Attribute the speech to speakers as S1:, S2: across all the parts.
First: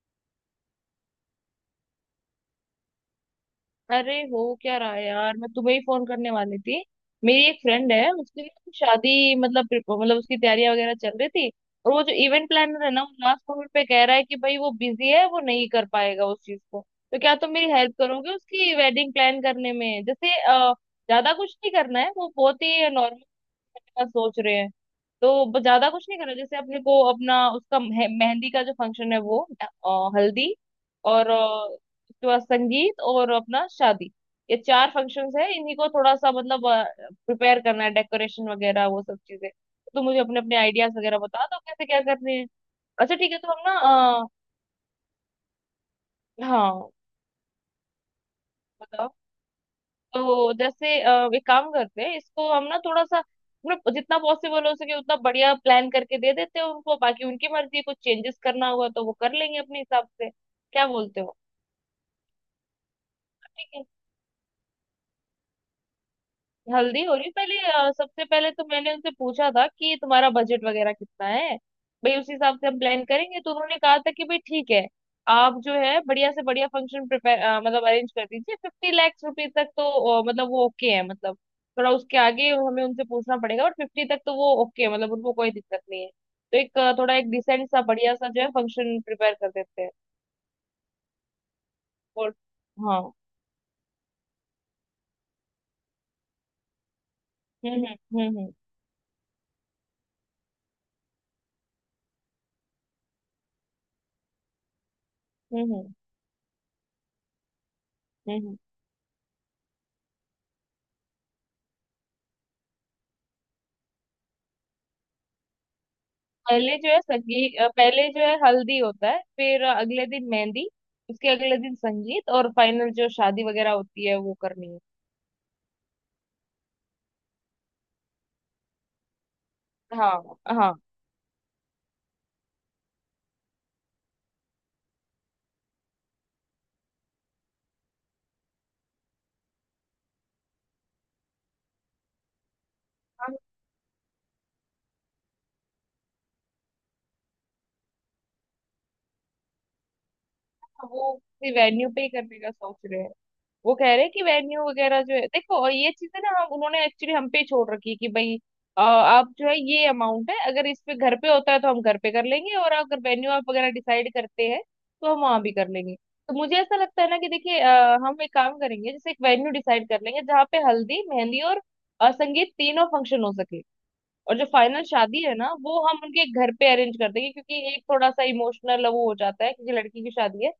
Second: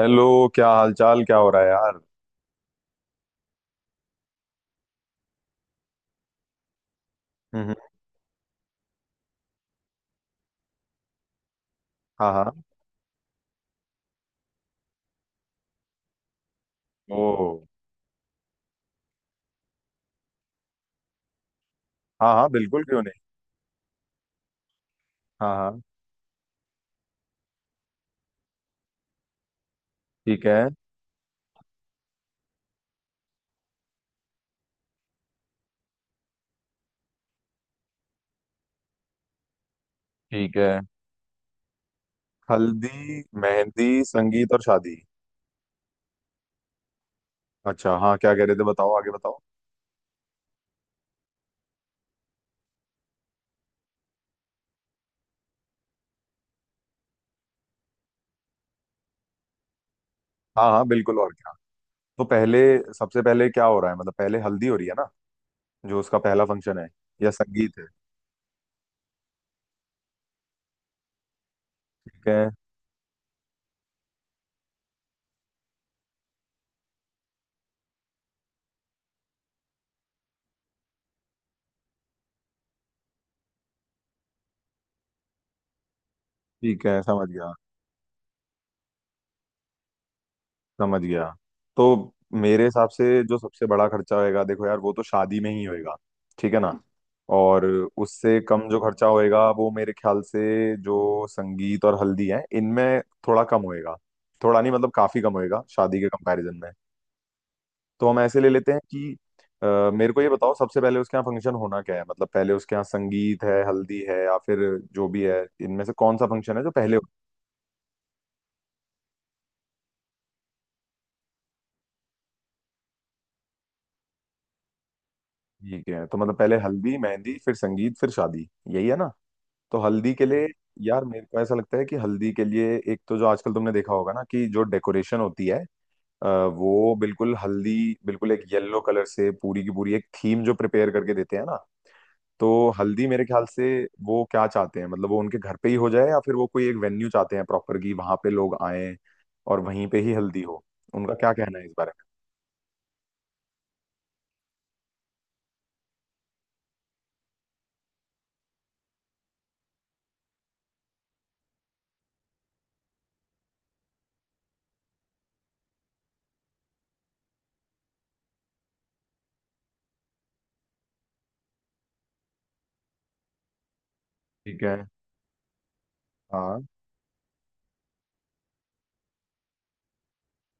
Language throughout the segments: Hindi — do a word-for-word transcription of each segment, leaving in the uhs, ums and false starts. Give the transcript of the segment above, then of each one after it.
S1: हेलो। क्या हालचाल? क्या हो रहा है यार?
S2: अरे हो क्या रहा है यार मैं तुम्हें ही फोन करने वाली थी। मेरी एक
S1: हम्म हम्म।
S2: फ्रेंड है उसकी ना शादी मतलब प्रिप- मतलब उसकी तैयारियां वगैरह चल रही थी। और वो जो
S1: हाँ
S2: इवेंट
S1: हाँ।
S2: प्लानर है ना वो लास्ट मोमेंट पे कह रहा है कि भाई वो बिजी है वो नहीं कर पाएगा उस चीज को। तो क्या
S1: ओ।
S2: तुम मेरी हेल्प करोगे उसकी वेडिंग प्लान करने में जैसे अ, ज्यादा कुछ नहीं करना है
S1: हाँ
S2: वो
S1: हाँ,
S2: बहुत
S1: बिल्कुल,
S2: ही
S1: क्यों नहीं?
S2: नॉर्मल का सोच रहे हैं। तो
S1: हाँ
S2: ब-
S1: हाँ।
S2: ज्यादा कुछ नहीं करना जैसे अपने को अपना उसका मेह- मेहंदी का जो फंक्शन है वो अ,
S1: ठीक
S2: हल्दी
S1: है।
S2: और अ, उसके बाद संगीत और अपना शादी। ये चार फंक्शंस है इन्हीं को थोड़ा सा मतलब प्रिपेयर करना है डेकोरेशन वगैरह वो सब चीजें। तो मुझे अपने
S1: ठीक
S2: अपने
S1: है।
S2: आइडियाज वगैरह बता दो कैसे क्या करने हैं। अच्छा
S1: हल्दी,
S2: ठीक है तो हम
S1: मेहंदी,
S2: ना
S1: संगीत और शादी।
S2: अ, हाँ
S1: अच्छा हाँ, क्या कह रहे थे? बताओ, आगे
S2: बताओ।
S1: बताओ।
S2: तो जैसे अ, एक काम करते हैं इसको हम ना थोड़ा सा मतलब जितना पॉसिबल हो सके उतना बढ़िया प्लान करके दे देते हैं उनको बाकी उनकी मर्जी है, कुछ चेंजेस करना होगा तो वो कर लेंगे अपने हिसाब से
S1: हाँ हाँ
S2: क्या
S1: बिल्कुल,
S2: बोलते
S1: और
S2: हो।
S1: क्या। तो पहले, सबसे पहले क्या
S2: ठीक
S1: हो
S2: है।
S1: रहा है? मतलब पहले हल्दी हो रही है ना, जो उसका पहला फंक्शन है,
S2: हल्दी हो
S1: या
S2: रही पहले
S1: संगीत है?
S2: अ, सबसे पहले तो मैंने उनसे पूछा था कि तुम्हारा बजट वगैरह कितना है भाई उस
S1: ठीक है।
S2: हिसाब से हम प्लान करेंगे। तो उन्होंने कहा था कि भाई ठीक है आप जो है बढ़िया से बढ़िया फंक्शन प्रिपेयर मतलब अरेंज कर दीजिए फिफ्टी लाख रुपए तक तो अ, मतलब वो ओके है। मतलब थोड़ा उसके आगे हमें उनसे पूछना पड़ेगा और फिफ्टी तक तो वो ओके है मतलब उनको कोई दिक्कत नहीं है। तो एक
S1: ठीक
S2: अ,
S1: है,
S2: थोड़ा
S1: समझ
S2: एक
S1: गया
S2: डिसेंट सा बढ़िया सा जो है फंक्शन प्रिपेयर कर देते हैं।
S1: समझ गया। तो
S2: और
S1: मेरे हिसाब
S2: हाँ।
S1: से जो सबसे बड़ा खर्चा होएगा देखो यार, वो तो शादी में ही होएगा, ठीक है ना? और
S2: हम्म हम्म
S1: उससे
S2: हम्म हम्म
S1: कम जो खर्चा होएगा वो मेरे ख्याल से जो संगीत और हल्दी है इनमें थोड़ा कम होएगा। थोड़ा नहीं मतलब काफी कम होएगा
S2: हम्म
S1: शादी के कंपैरिजन में। तो हम
S2: हम्म
S1: ऐसे ले
S2: हम्म।
S1: लेते हैं कि अ, मेरे को ये बताओ, सबसे पहले उसके यहाँ फंक्शन होना क्या है? मतलब पहले उसके यहाँ संगीत है, हल्दी है, या फिर जो भी है इनमें से कौन सा फंक्शन है जो
S2: पहले जो
S1: पहले
S2: है
S1: हो-?
S2: संगीत अ, पहले जो है हल्दी होता है फिर अगले दिन मेहंदी उसके अगले दिन संगीत और फाइनल जो शादी वगैरह होती है वो करनी है।
S1: ठीक है, तो मतलब पहले हल्दी, मेहंदी, फिर संगीत, फिर शादी, यही है ना? तो हल्दी के
S2: हाँ
S1: लिए
S2: हाँ।
S1: यार, मेरे को ऐसा लगता है कि हल्दी के लिए एक तो जो आजकल तुमने देखा होगा ना कि जो डेकोरेशन होती है, अ, वो बिल्कुल हल्दी, बिल्कुल एक येलो कलर से पूरी की पूरी एक थीम जो प्रिपेयर करके देते हैं ना। तो हल्दी मेरे
S2: हम
S1: ख्याल से, वो क्या चाहते हैं? मतलब वो उनके घर पे ही हो जाए, या फिर वो कोई एक वेन्यू चाहते हैं प्रॉपर कि वहां पे लोग आए और वहीं पे ही हल्दी हो?
S2: वो
S1: उनका क्या कहना है इस
S2: वेन्यू
S1: बारे
S2: पे
S1: में?
S2: ही करने का सोच रहे हैं। वो कह रहे हैं कि वेन्यू वगैरह जो है देखो और ये चीजें ना हम उन्होंने एक्चुअली हम पे छोड़ रखी है कि भाई अ, आप जो है ये अमाउंट है अगर इस पे घर पे होता है तो हम घर पे कर लेंगे और अगर वेन्यू आप वगैरह डिसाइड करते हैं तो हम वहां भी कर लेंगे। तो मुझे ऐसा लगता है ना कि देखिए अ, हम एक काम करेंगे जैसे एक वेन्यू डिसाइड कर लेंगे जहाँ पे हल्दी मेहंदी और अ, संगीत तीनों फंक्शन हो सके। और जो
S1: ठीक है।
S2: फाइनल शादी है ना वो हम उनके घर
S1: हाँ।
S2: पे अरेंज कर देंगे क्योंकि एक थोड़ा सा इमोशनल वो हो जाता है क्योंकि लड़की की शादी है।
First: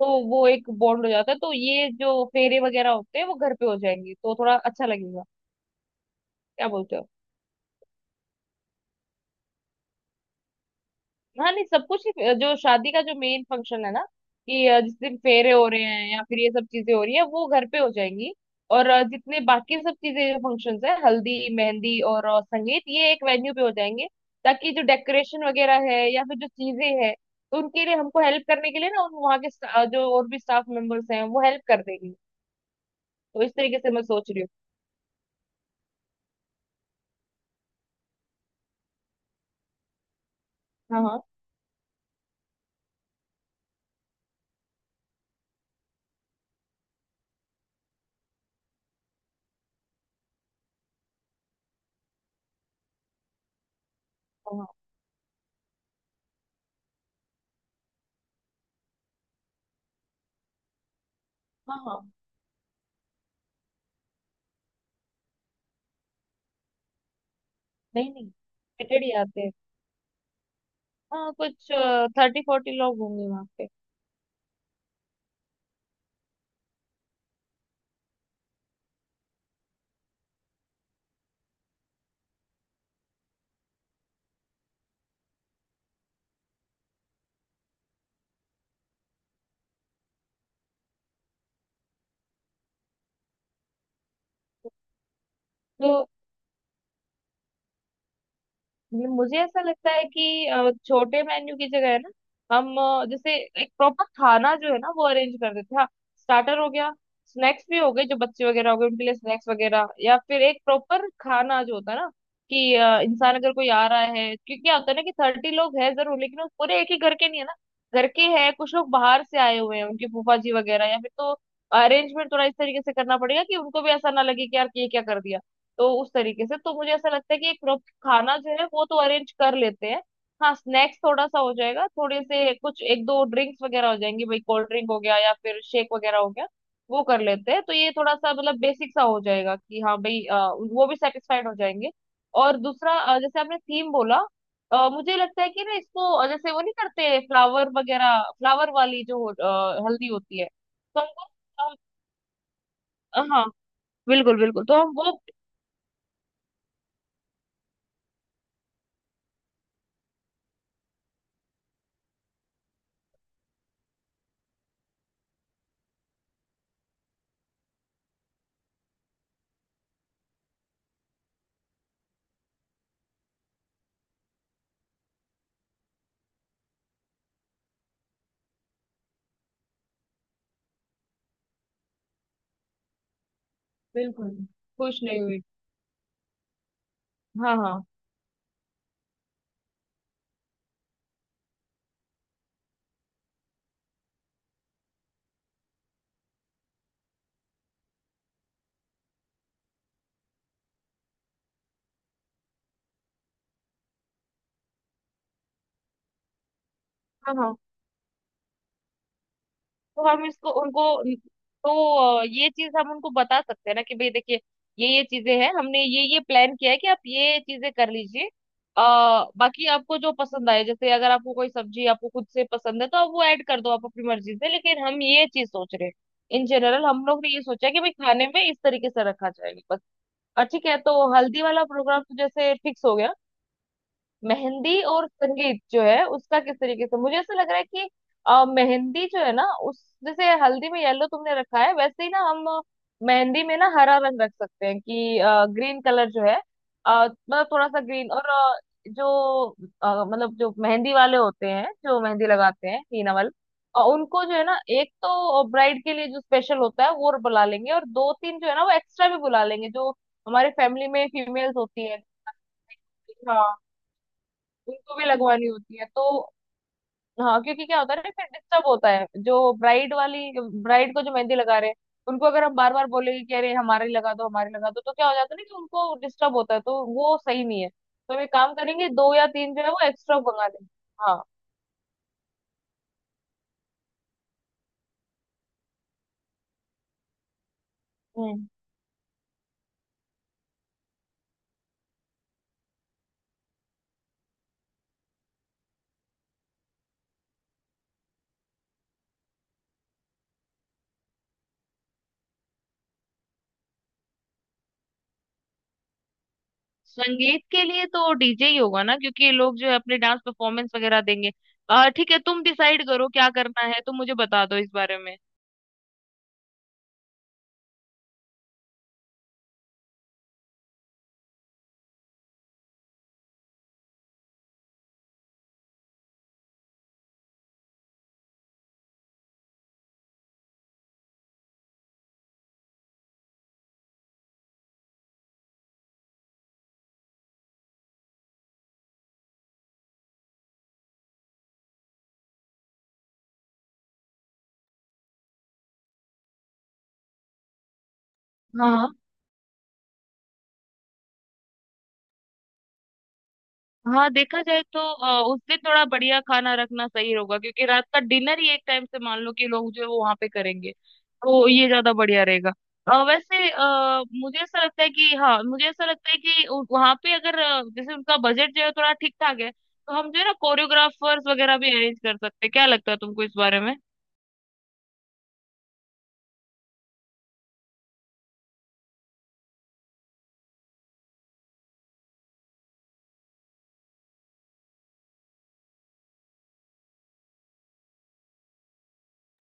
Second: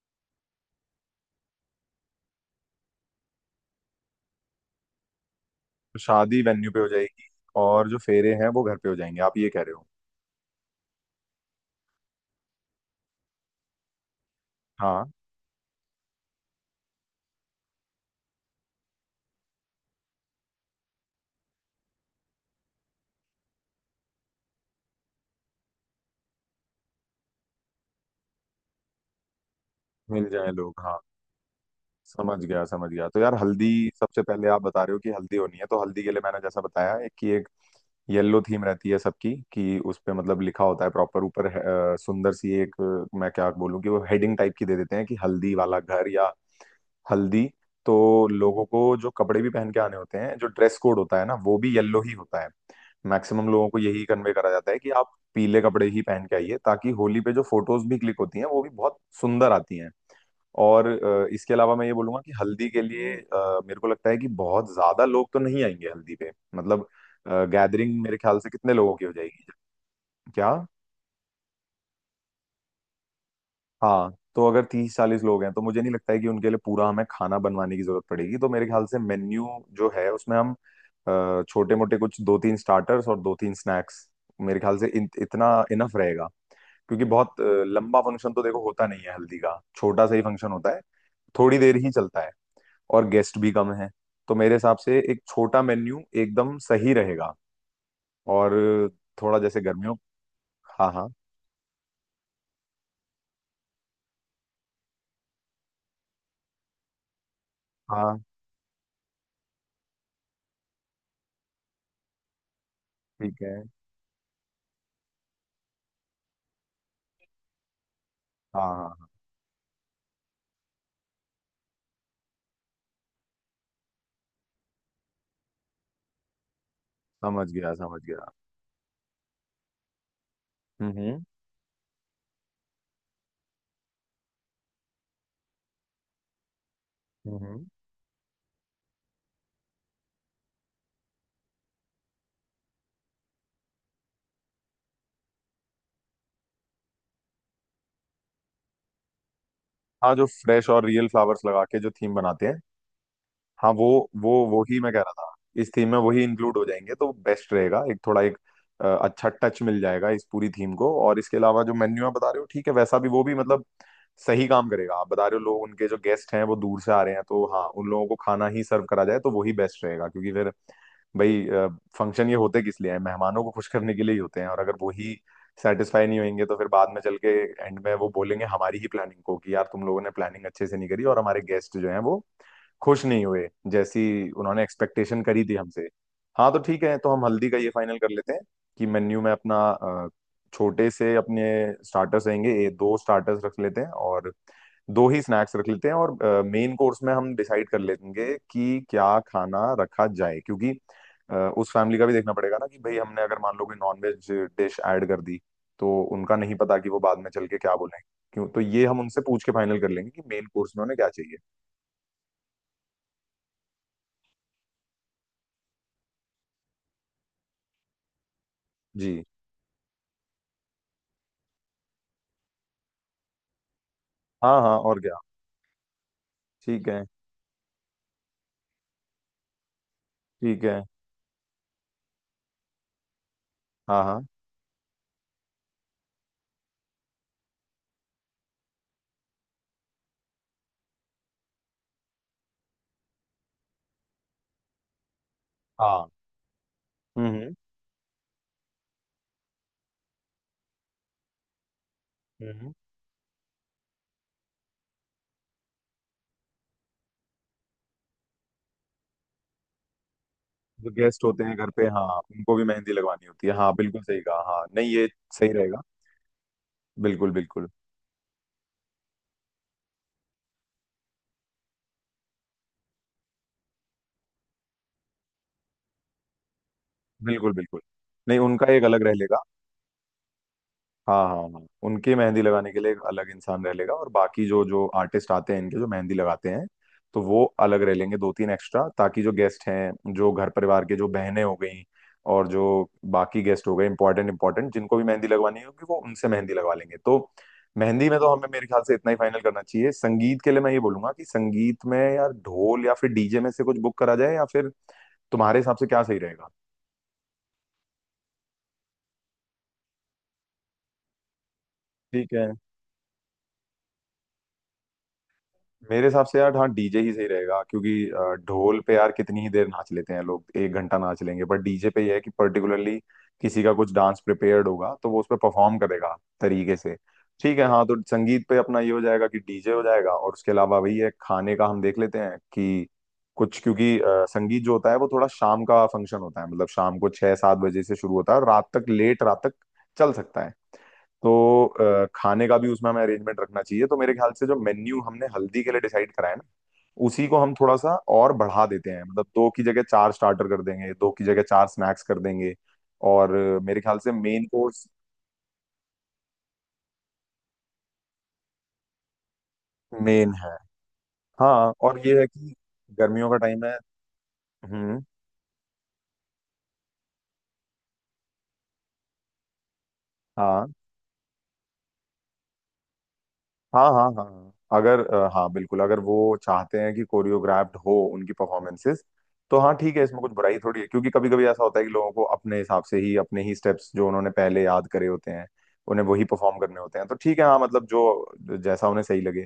S2: तो वो एक बॉन्ड हो जाता है तो ये जो फेरे वगैरह होते हैं वो घर पे हो जाएंगे तो थोड़ा अच्छा लगेगा
S1: तो शादी
S2: क्या
S1: वेन्यू पे हो
S2: बोलते हो।
S1: जाएगी, और जो फेरे हैं वो घर पे हो जाएंगे, आप ये कह रहे हो?
S2: हाँ नहीं सब कुछ ही जो शादी का जो मेन फंक्शन है ना कि अ, जिस
S1: हाँ।
S2: दिन फेरे हो रहे हैं या फिर ये सब चीजें हो रही है वो घर पे हो जाएंगी। और अ, जितने बाकी सब चीजें फंक्शंस है हल्दी मेहंदी और अ, संगीत ये एक वेन्यू पे हो जाएंगे ताकि जो डेकोरेशन वगैरह है या फिर जो चीजें है तो उनके लिए हमको हेल्प करने के लिए ना उन वहाँ के sta- जो और
S1: मिल
S2: भी
S1: जाए
S2: स्टाफ
S1: लोग, हाँ।
S2: मेंबर्स हैं वो हेल्प कर देंगे।
S1: समझ गया समझ गया। तो यार
S2: तो इस
S1: हल्दी,
S2: तरीके से मैं
S1: सबसे
S2: सोच रही
S1: पहले
S2: हूँ।
S1: आप बता रहे हो कि हल्दी होनी है, तो हल्दी के लिए मैंने जैसा बताया, एक कि एक येलो थीम रहती है सबकी, कि उस पे मतलब लिखा होता है
S2: हाँ हाँ
S1: प्रॉपर ऊपर, अ, सुंदर सी एक, अ, मैं क्या बोलूं कि वो हेडिंग टाइप की दे देते हैं कि हल्दी वाला घर, या हल्दी। तो लोगों को जो कपड़े भी पहन के आने होते हैं जो ड्रेस कोड होता है ना, वो भी येलो ही होता है। मैक्सिमम लोगों को यही कन्वे करा जाता
S2: हाँ
S1: है कि आप पीले कपड़े ही पहन के आइए, ताकि होली पे जो फोटोज भी क्लिक होती हैं वो भी बहुत सुंदर आती हैं। और अ, इसके अलावा
S2: हाँ
S1: मैं ये
S2: हाँ।
S1: बोलूंगा कि हल्दी के लिए अ, मेरे को लगता है कि बहुत ज्यादा लोग तो नहीं आएंगे हल्दी पे, मतलब गैदरिंग
S2: नहीं
S1: मेरे
S2: नहीं
S1: ख्याल से कितने लोगों की
S2: लिमिटेड ही
S1: हो
S2: आते
S1: जाएगी?
S2: हैं।
S1: क्या?
S2: हाँ कुछ थर्टी फोर्टी लोग होंगे वहाँ पे।
S1: हाँ, तो अगर तीस चालीस लोग हैं तो मुझे नहीं लगता है कि उनके लिए पूरा हमें खाना बनवाने की जरूरत पड़ेगी, तो मेरे ख्याल से मेन्यू जो है उसमें हम छोटे मोटे कुछ दो तीन स्टार्टर्स और दो तीन स्नैक्स मेरे ख्याल से, इन, इतना इनफ रहेगा, क्योंकि बहुत अ, लंबा फंक्शन तो देखो होता नहीं है हल्दी का, छोटा सा ही फंक्शन होता है, थोड़ी देर ही चलता है, और गेस्ट भी कम हैं, तो मेरे हिसाब से एक छोटा
S2: तो
S1: मेन्यू एकदम सही रहेगा। और
S2: ये मुझे
S1: थोड़ा जैसे
S2: ऐसा लगता
S1: गर्मियों,
S2: है कि अ,
S1: हाँ हाँ
S2: छोटे मेन्यू की जगह है ना हम अ, जैसे एक प्रॉपर खाना जो है ना वो अरेंज कर देते हैं। हाँ स्टार्टर हो गया स्नैक्स भी हो गए जो
S1: हाँ।
S2: बच्चे वगैरह हो गए उनके लिए स्नैक्स वगैरह या फिर एक प्रॉपर खाना जो होता है ना कि अ, इंसान
S1: ठीक
S2: अगर
S1: है।
S2: कोई आ रहा है क्योंकि क्या होता है ना कि थर्टी लोग हैं जरूर लेकिन वो पूरे एक ही घर के नहीं है ना। घर के हैं
S1: हाँ
S2: कुछ
S1: हाँ
S2: लोग
S1: हाँ।
S2: बाहर से आए हुए हैं उनकी फूफा जी वगैरह या फिर तो अरेंजमेंट थोड़ा इस तरीके से करना पड़ेगा कि उनको भी ऐसा ना लगे कि यार ये क्या कर दिया। तो उस तरीके से तो मुझे ऐसा लगता है
S1: समझ
S2: कि एक
S1: गया समझ गया।
S2: खाना जो है वो तो अरेंज कर लेते हैं। हाँ
S1: हम्म
S2: स्नैक्स
S1: हम्म
S2: थोड़ा सा हो जाएगा थोड़े से कुछ एक दो ड्रिंक्स वगैरह हो जाएंगी भाई कोल्ड ड्रिंक हो गया या फिर शेक वगैरह हो गया वो कर
S1: हम्म।
S2: लेते हैं।
S1: हम्म।
S2: तो ये थोड़ा सा मतलब बेसिक सा हो जाएगा कि हाँ भाई अ, वो भी सेटिस्फाइड हो जाएंगे। और दूसरा अ, जैसे आपने थीम बोला अ, मुझे लगता है कि ना इसको अ, जैसे वो नहीं करते फ्लावर वगैरह फ्लावर वाली जो अ, हल्दी
S1: हाँ, जो
S2: होती है
S1: फ्रेश और
S2: तो
S1: रियल
S2: हमको
S1: फ्लावर्स लगा के जो थीम बनाते हैं,
S2: हम- हाँ
S1: हाँ वो वो
S2: बिल्कुल
S1: वो
S2: बिल्कुल
S1: ही
S2: तो
S1: मैं
S2: हम
S1: कह
S2: वो
S1: रहा था, इस थीम में वही इंक्लूड हो जाएंगे तो बेस्ट रहेगा, एक थोड़ा एक अ, अच्छा टच मिल जाएगा इस पूरी थीम को। और इसके अलावा जो मेन्यू आप बता रहे हो ठीक है, वैसा भी वो भी मतलब सही काम करेगा। आप बता रहे हो लोग उनके जो गेस्ट हैं वो दूर से आ रहे हैं, तो हाँ उन लोगों को खाना ही सर्व करा जाए तो वही बेस्ट रहेगा, क्योंकि फिर भाई, फंक्शन ये होते किस लिए हैं? मेहमानों को खुश करने के लिए ही होते हैं, और अगर वही सेटिस्फाई नहीं होंगे तो फिर बाद में चल के, एंड में वो बोलेंगे हमारी ही प्लानिंग को कि यार तुम लोगों ने प्लानिंग अच्छे से नहीं करी और हमारे गेस्ट जो हैं वो खुश नहीं हुए, जैसी
S2: बिल्कुल
S1: उन्होंने
S2: खुश नहीं
S1: एक्सपेक्टेशन
S2: हुई।
S1: करी थी हमसे। हाँ, तो ठीक है, तो हम हल्दी
S2: हाँ
S1: का ये
S2: हाँ
S1: फाइनल कर लेते हैं कि मेन्यू में अपना अ, छोटे से अपने स्टार्टर्स रहेंगे, ये दो स्टार्टर्स रख लेते हैं और दो ही स्नैक्स रख लेते हैं, और मेन कोर्स में हम डिसाइड कर लेंगे कि क्या खाना रखा जाए, क्योंकि अ, उस फैमिली का भी देखना पड़ेगा ना कि भाई हमने अगर मान लो कोई नॉनवेज डिश ऐड कर दी, तो उनका नहीं पता कि वो बाद में
S2: हाँ
S1: चल
S2: हाँ।
S1: के क्या बोलेंगे। क्यों? तो ये हम उनसे पूछ के फाइनल कर
S2: तो
S1: लेंगे कि
S2: हम
S1: मेन
S2: इसको
S1: कोर्स में
S2: उनको
S1: उन्हें क्या चाहिए।
S2: तो अ, ये चीज हम उनको बता सकते हैं ना कि भाई देखिए ये ये चीजें हैं हमने ये ये प्लान किया है कि आप ये चीजें कर लीजिए।
S1: जी।
S2: आ, बाकी आपको जो पसंद आए जैसे अगर आपको कोई सब्जी आपको खुद से पसंद है तो आप वो ऐड कर दो आप अपनी मर्जी से
S1: हाँ हाँ,
S2: लेकिन
S1: और
S2: हम
S1: क्या।
S2: ये चीज सोच रहे हैं। इन जनरल
S1: ठीक है।
S2: हम लोग ने ये सोचा है कि भाई खाने में इस तरीके से रखा जाएगा बस। और
S1: ठीक
S2: ठीक है
S1: है।
S2: तो हल्दी वाला प्रोग्राम तो जैसे फिक्स हो गया।
S1: हाँ हाँ
S2: मेहंदी और संगीत जो है उसका किस तरीके से मुझे ऐसा लग रहा है कि अ, मेहंदी जो है ना उस जैसे हल्दी में येलो तुमने रखा है वैसे ही ना हम मेहंदी में ना हरा रंग रख सकते हैं कि ग्रीन
S1: हाँ।
S2: कलर जो है अ, मतलब
S1: हम्म
S2: थोड़ा सा ग्रीन और अ, जो अ, मतलब जो मेहंदी वाले होते हैं जो मेहंदी
S1: हम्म
S2: लगाते
S1: हम्म।
S2: हैं हीना वाले अ, उनको जो है ना एक तो ब्राइड के लिए जो स्पेशल होता है वो बुला लेंगे और दो तीन जो है ना वो एक्स्ट्रा भी बुला लेंगे जो हमारे फैमिली
S1: जो
S2: में
S1: गेस्ट होते हैं
S2: फीमेल्स
S1: घर पे,
S2: होती
S1: हाँ, उनको भी मेहंदी लगवानी
S2: है
S1: होती है, हाँ बिल्कुल सही कहा। हाँ नहीं,
S2: उनको भी
S1: ये
S2: लगवानी
S1: सही
S2: होती
S1: रहेगा,
S2: है तो
S1: बिल्कुल
S2: हाँ क्योंकि
S1: बिल्कुल।
S2: क्या होता है ना फिर डिस्टर्ब होता है जो ब्राइड वाली ब्राइड को जो मेहंदी लगा रहे हैं उनको अगर हम बार बार बोलेंगे कि अरे हमारी लगा दो हमारी लगा दो तो क्या हो जाता है ना कि उनको डिस्टर्ब होता है तो वो सही
S1: बिल्कुल
S2: नहीं है
S1: बिल्कुल।
S2: तो हम एक
S1: नहीं,
S2: काम
S1: उनका एक
S2: करेंगे
S1: अलग रह
S2: दो या
S1: लेगा।
S2: तीन जो है वो एक्स्ट्रा मंगा लेंगे। हाँ
S1: हाँ हाँ हाँ, उनके मेहंदी लगाने के लिए एक अलग इंसान रह लेगा, और बाकी जो जो आर्टिस्ट आते हैं इनके जो मेहंदी लगाते हैं, तो वो अलग रह लेंगे, दो
S2: हम्म।
S1: तीन एक्स्ट्रा, ताकि जो गेस्ट हैं, जो घर परिवार के जो बहनें हो गई और जो बाकी गेस्ट हो गए, इंपॉर्टेंट इंपॉर्टेंट जिनको भी मेहंदी लगवानी होगी वो उनसे मेहंदी लगवा लेंगे, तो मेहंदी में तो हमें मेरे ख्याल से इतना ही फाइनल करना चाहिए। संगीत के लिए मैं ये बोलूंगा कि संगीत में यार ढोल या फिर डीजे में से कुछ बुक करा जाए, या फिर तुम्हारे हिसाब से क्या सही रहेगा?
S2: संगीत के लिए तो डीजे ही होगा ना क्योंकि ये लोग जो है अपने डांस परफॉर्मेंस वगैरह देंगे अ, ठीक है
S1: ठीक
S2: तुम
S1: है,
S2: डिसाइड करो क्या करना है तुम मुझे बता दो इस बारे में।
S1: मेरे हिसाब से यार हाँ डीजे ही सही रहेगा, क्योंकि अ, ढोल पे यार कितनी ही देर नाच लेते हैं लोग, एक घंटा नाच लेंगे, बट डीजे पे यह है कि पर्टिकुलरली किसी का कुछ डांस प्रिपेयर्ड होगा तो वो उस पर परफॉर्म करेगा तरीके से। ठीक है हाँ, तो संगीत पे अपना ये हो जाएगा कि डीजे हो जाएगा, और उसके अलावा वही है खाने का हम देख लेते हैं कि कुछ, क्योंकि अ, संगीत जो होता है वो थोड़ा शाम का फंक्शन होता है, मतलब शाम को छह सात बजे से शुरू होता है और रात तक, लेट रात तक चल सकता है, तो अ, खाने का भी उसमें हमें अरेंजमेंट रखना चाहिए। तो मेरे ख्याल से जो मेन्यू हमने हल्दी के लिए डिसाइड करा है ना, उसी को हम थोड़ा सा और बढ़ा
S2: हाँ
S1: देते
S2: हाँ।
S1: हैं, मतलब दो की जगह चार स्टार्टर कर देंगे, दो की जगह चार स्नैक्स कर देंगे, और अ, मेरे ख्याल
S2: हाँ
S1: से
S2: देखा
S1: मेन
S2: जाए तो
S1: कोर्स
S2: अ, उस दिन थोड़ा बढ़िया खाना रखना सही होगा क्योंकि रात का डिनर ही एक टाइम से मान लो कि लोग जो है वो वहां पे
S1: मेन है।
S2: करेंगे तो ये
S1: हाँ,
S2: ज्यादा
S1: और ये
S2: बढ़िया
S1: है
S2: रहेगा।
S1: कि
S2: अ,
S1: गर्मियों का
S2: वैसे
S1: टाइम है।
S2: आ, मुझे ऐसा लगता है
S1: हम्म।
S2: कि हाँ मुझे ऐसा लगता है कि वहां पे अगर अ, जैसे उनका बजट जो है थोड़ा ठीक ठाक है तो हम जो है ना
S1: हाँ
S2: कोरियोग्राफर्स वगैरह भी अरेंज कर सकते हैं क्या लगता है तुमको इस बारे में।
S1: हाँ हाँ हाँ हाँ। अगर अ, हाँ बिल्कुल, अगर वो चाहते हैं कि कोरियोग्राफ्ड हो उनकी परफॉर्मेंसेस तो हाँ ठीक है, इसमें कुछ बुराई थोड़ी है, क्योंकि कभी कभी ऐसा होता है कि लोगों को अपने हिसाब से ही अपने ही स्टेप्स जो उन्होंने पहले याद करे होते हैं उन्हें वही परफॉर्म करने होते हैं, तो ठीक है हाँ, मतलब जो जैसा उन्हें सही लगे,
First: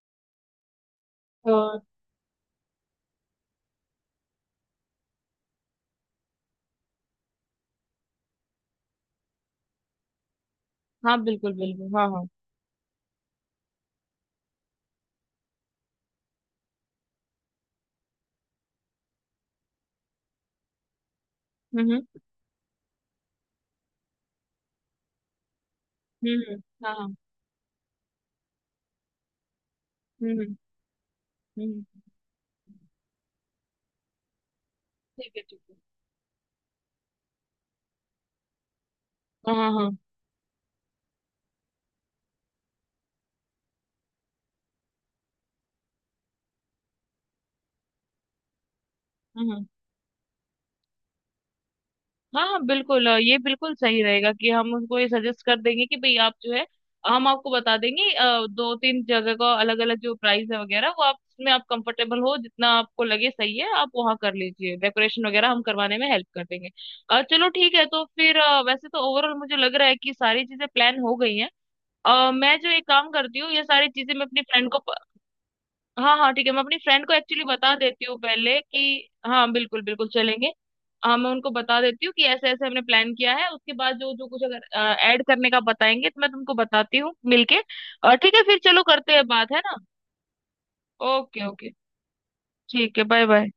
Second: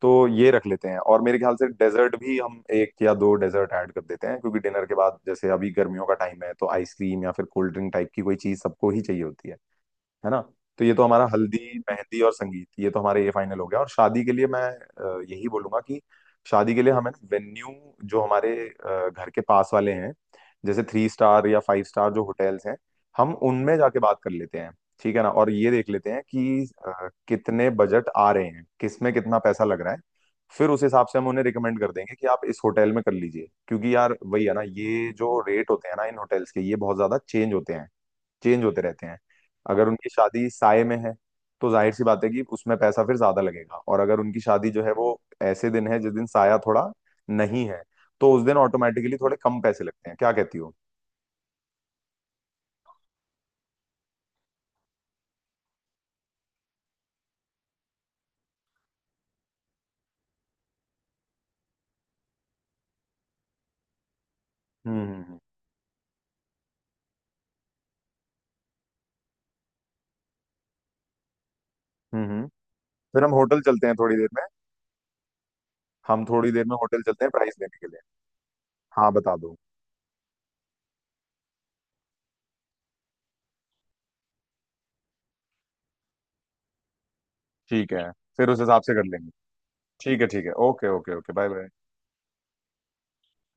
S1: तो ये रख लेते हैं। और मेरे ख्याल से
S2: और
S1: डेजर्ट भी हम एक या दो डेजर्ट ऐड कर देते हैं, क्योंकि डिनर के बाद जैसे अभी गर्मियों का टाइम है तो आइसक्रीम या फिर कोल्ड ड्रिंक टाइप की कोई चीज सबको ही चाहिए होती है है ना? तो ये तो
S2: हाँ
S1: हमारा
S2: बिल्कुल
S1: हल्दी,
S2: बिल्कुल हाँ
S1: मेहंदी
S2: हाँ।
S1: और संगीत, ये तो हमारा ये फाइनल हो गया। और शादी के लिए मैं अ, यही बोलूंगा कि शादी के लिए हमें ना वेन्यू जो हमारे अ, घर के पास वाले हैं, जैसे थ्री स्टार या फाइव
S2: हम्म
S1: स्टार जो होटल्स हैं, हम उनमें जाके बात कर लेते हैं, ठीक है ना? और ये देख लेते हैं
S2: हम्म हम्म हम्म,
S1: कि
S2: हाँ
S1: अ,
S2: हाँ।
S1: कितने बजट आ रहे हैं, किस में कितना पैसा लग रहा है।
S2: हम्म हम्म
S1: फिर उस हिसाब से हम उन्हें रिकमेंड
S2: हम्म,
S1: कर देंगे कि आप इस होटल में कर लीजिए, क्योंकि यार वही है ना, ये
S2: ठीक
S1: जो
S2: है ठीक
S1: रेट
S2: है।
S1: होते हैं ना इन होटल्स के, ये बहुत ज्यादा चेंज होते हैं, चेंज होते रहते हैं।
S2: हाँ
S1: अगर
S2: हाँ
S1: उनकी शादी साय में है तो जाहिर सी बात है कि उसमें पैसा फिर ज्यादा लगेगा, और अगर उनकी शादी जो है वो ऐसे दिन है जिस दिन साया थोड़ा नहीं है तो उस दिन ऑटोमेटिकली थोड़े
S2: हाँ
S1: कम
S2: हाँ।
S1: पैसे लगते हैं, क्या कहती हो?
S2: हाँ हाँ बिल्कुल अ, ये बिल्कुल सही रहेगा कि हम उनको ये सजेस्ट कर देंगे कि भाई आप जो है हम आपको बता देंगे अ, दो तीन जगह का अलग अलग जो प्राइस है वगैरह वो आप उसमें आप कंफर्टेबल हो जितना आपको लगे सही है आप वहाँ कर लीजिए
S1: हम्म
S2: डेकोरेशन
S1: हम्म
S2: वगैरह हम करवाने में हेल्प कर देंगे। अ, चलो ठीक है तो फिर अ, वैसे तो ओवरऑल मुझे लग रहा है कि सारी चीजें प्लान हो गई हैं।
S1: हम्म
S2: अ,
S1: हम्म।
S2: मैं जो एक काम
S1: फिर हम
S2: करती हूँ
S1: होटल
S2: ये
S1: चलते
S2: सारी
S1: हैं
S2: चीजें
S1: थोड़ी
S2: मैं
S1: देर
S2: अपनी
S1: में।
S2: फ्रेंड को हाँ
S1: हम
S2: हाँ ठीक
S1: थोड़ी
S2: है मैं
S1: देर में
S2: अपनी
S1: होटल
S2: फ्रेंड को
S1: चलते हैं
S2: एक्चुअली
S1: प्राइस
S2: बता
S1: लेने के लिए।
S2: देती हूँ पहले कि
S1: हाँ बता
S2: हाँ
S1: दो।
S2: बिल्कुल बिल्कुल चलेंगे। हाँ मैं उनको बता देती हूँ कि ऐसे ऐसे हमने प्लान किया है उसके बाद जो जो कुछ अगर ऐड करने का बताएंगे तो मैं तुमको बताती हूँ मिलके।
S1: ठीक है,
S2: और ठीक है
S1: फिर
S2: फिर
S1: उस हिसाब
S2: चलो
S1: से कर
S2: करते हैं
S1: लेंगे।
S2: बात है ना।
S1: ठीक है ठीक है, okay okay okay,
S2: okay
S1: bye bye.
S2: Okay ठीक है बाय बाय।